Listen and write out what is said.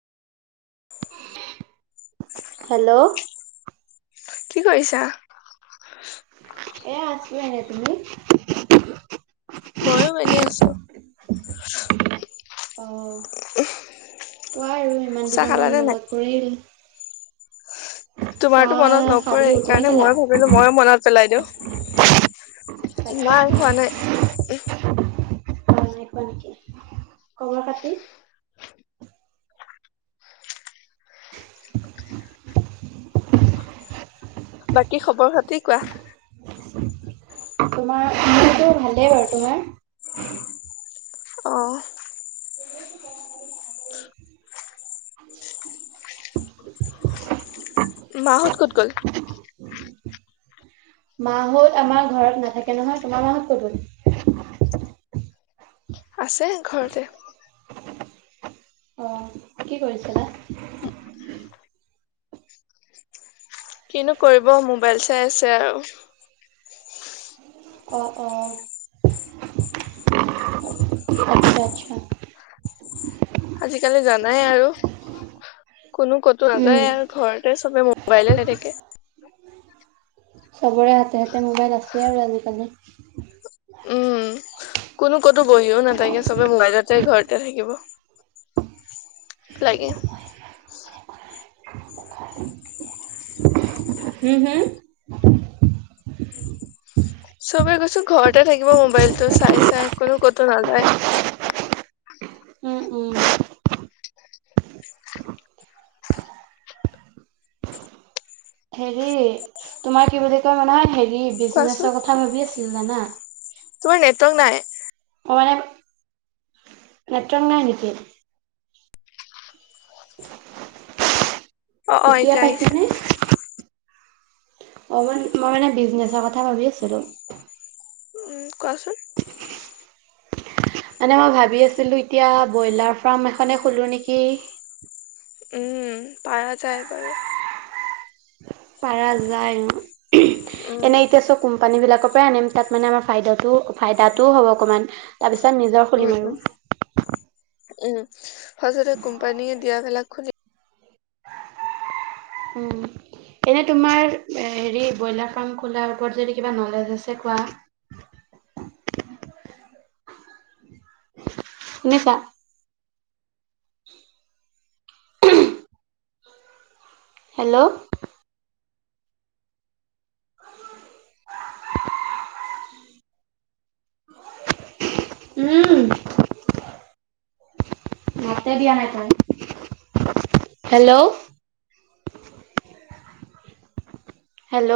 Hello কি কৰিছা? এ আছো এনেই, তুমি? ময়ো এনেই আছো। [unintelligible] অ ওহ। কোৱা ইমান দিনৰ মূৰত মনত পৰিল। তোমাৰতো মনত চাহ নপৰে খালো তুমি সেইকাৰণে খালা মই ভাবিলো ময়ে মনত পেলাই দিওঁ। তাকে নাই হোৱা অ নাই [inaudible] খাতি [inaudible] বাকী খবৰ খাতি কি কোৱা তোমাৰ মোৰটো ভালেই বাৰু তোমাৰ অহ [inaudible] মাহঁত ক'ত গ'ল। মাহ'ত আমাৰ ঘৰত নাথাকে নহয় তোমাৰ মা হত ক'ত গ'ল। আছে ঘৰতে। অ' কি কৰিছিলা। কিনো কৰিব মোবাইল চাই আছে আৰু। অ' অ' আচ্ছা আচ্ছা। আজিকালি জানাই আৰু। কোনো ক'তো উম নাযায় আৰু ঘৰতে চ'বে মোবাইলে চাই থাকে। চবৰে হাতে হাতে মোবাইল আছে আৰু আজিকালি। উম। কোনো ক'তো বহিও নাথাকে চবে মোবাইলতে ঘৰ। তে থাকিব। লাগে। হু হু। চবে কৈছো ঘৰতে থাকিব মোবাইলতটো চাই চাই কোনো ক'তো নাযায়। উম উম হেৰি তোমাৰ কি বুলি কয় মানে হেৰ। কোৱাচোন বিজনেছৰ কথা ভাবি আছো। ছিল জানা। তোমাৰ নেট। তক নাই। অ' মানে নেটৱৰ্ক নাই নেকি। চচ। [unintelligible] অ' অ' এতিয়া পাইছে আহিছে। নে। অ' মন মই মানে বিজনেচৰ কথা ভাবি আছিলো। উম কোৱাচোন। মানে মই ভাবি আছিলো এতিয়া ব্ৰইলাৰ ফাৰ্ম এখনে খোলো নেকি। উম পাৰা যায় বাৰু। পাৰা যায় উম। উঃ। উম এনেই ইতিয়া চোৱা কোম কোম্পানীবিলাকৰ পৰাই আনিম। তাত মানে আমাৰ ফাইদাটোও -ফাইদাটোও হ'ব অকণমান তাৰপাছ ত-নিজৰ উম খুলিম উম আৰু। উম। ফাচতে কোম্পানীয়ে দিয়া ভেলাক খুলি উম এনে তোমাৰ হেৰি ব্ৰইলাৰ ফাৰ্ম খোলাৰ ওপৰত যদি কিবা নলেজ আছে কোৱা। এনেকোৱা। হেল্ল'। উম। মাতে দিয়া নাই তাই। হেল্ল'। হেল্ল'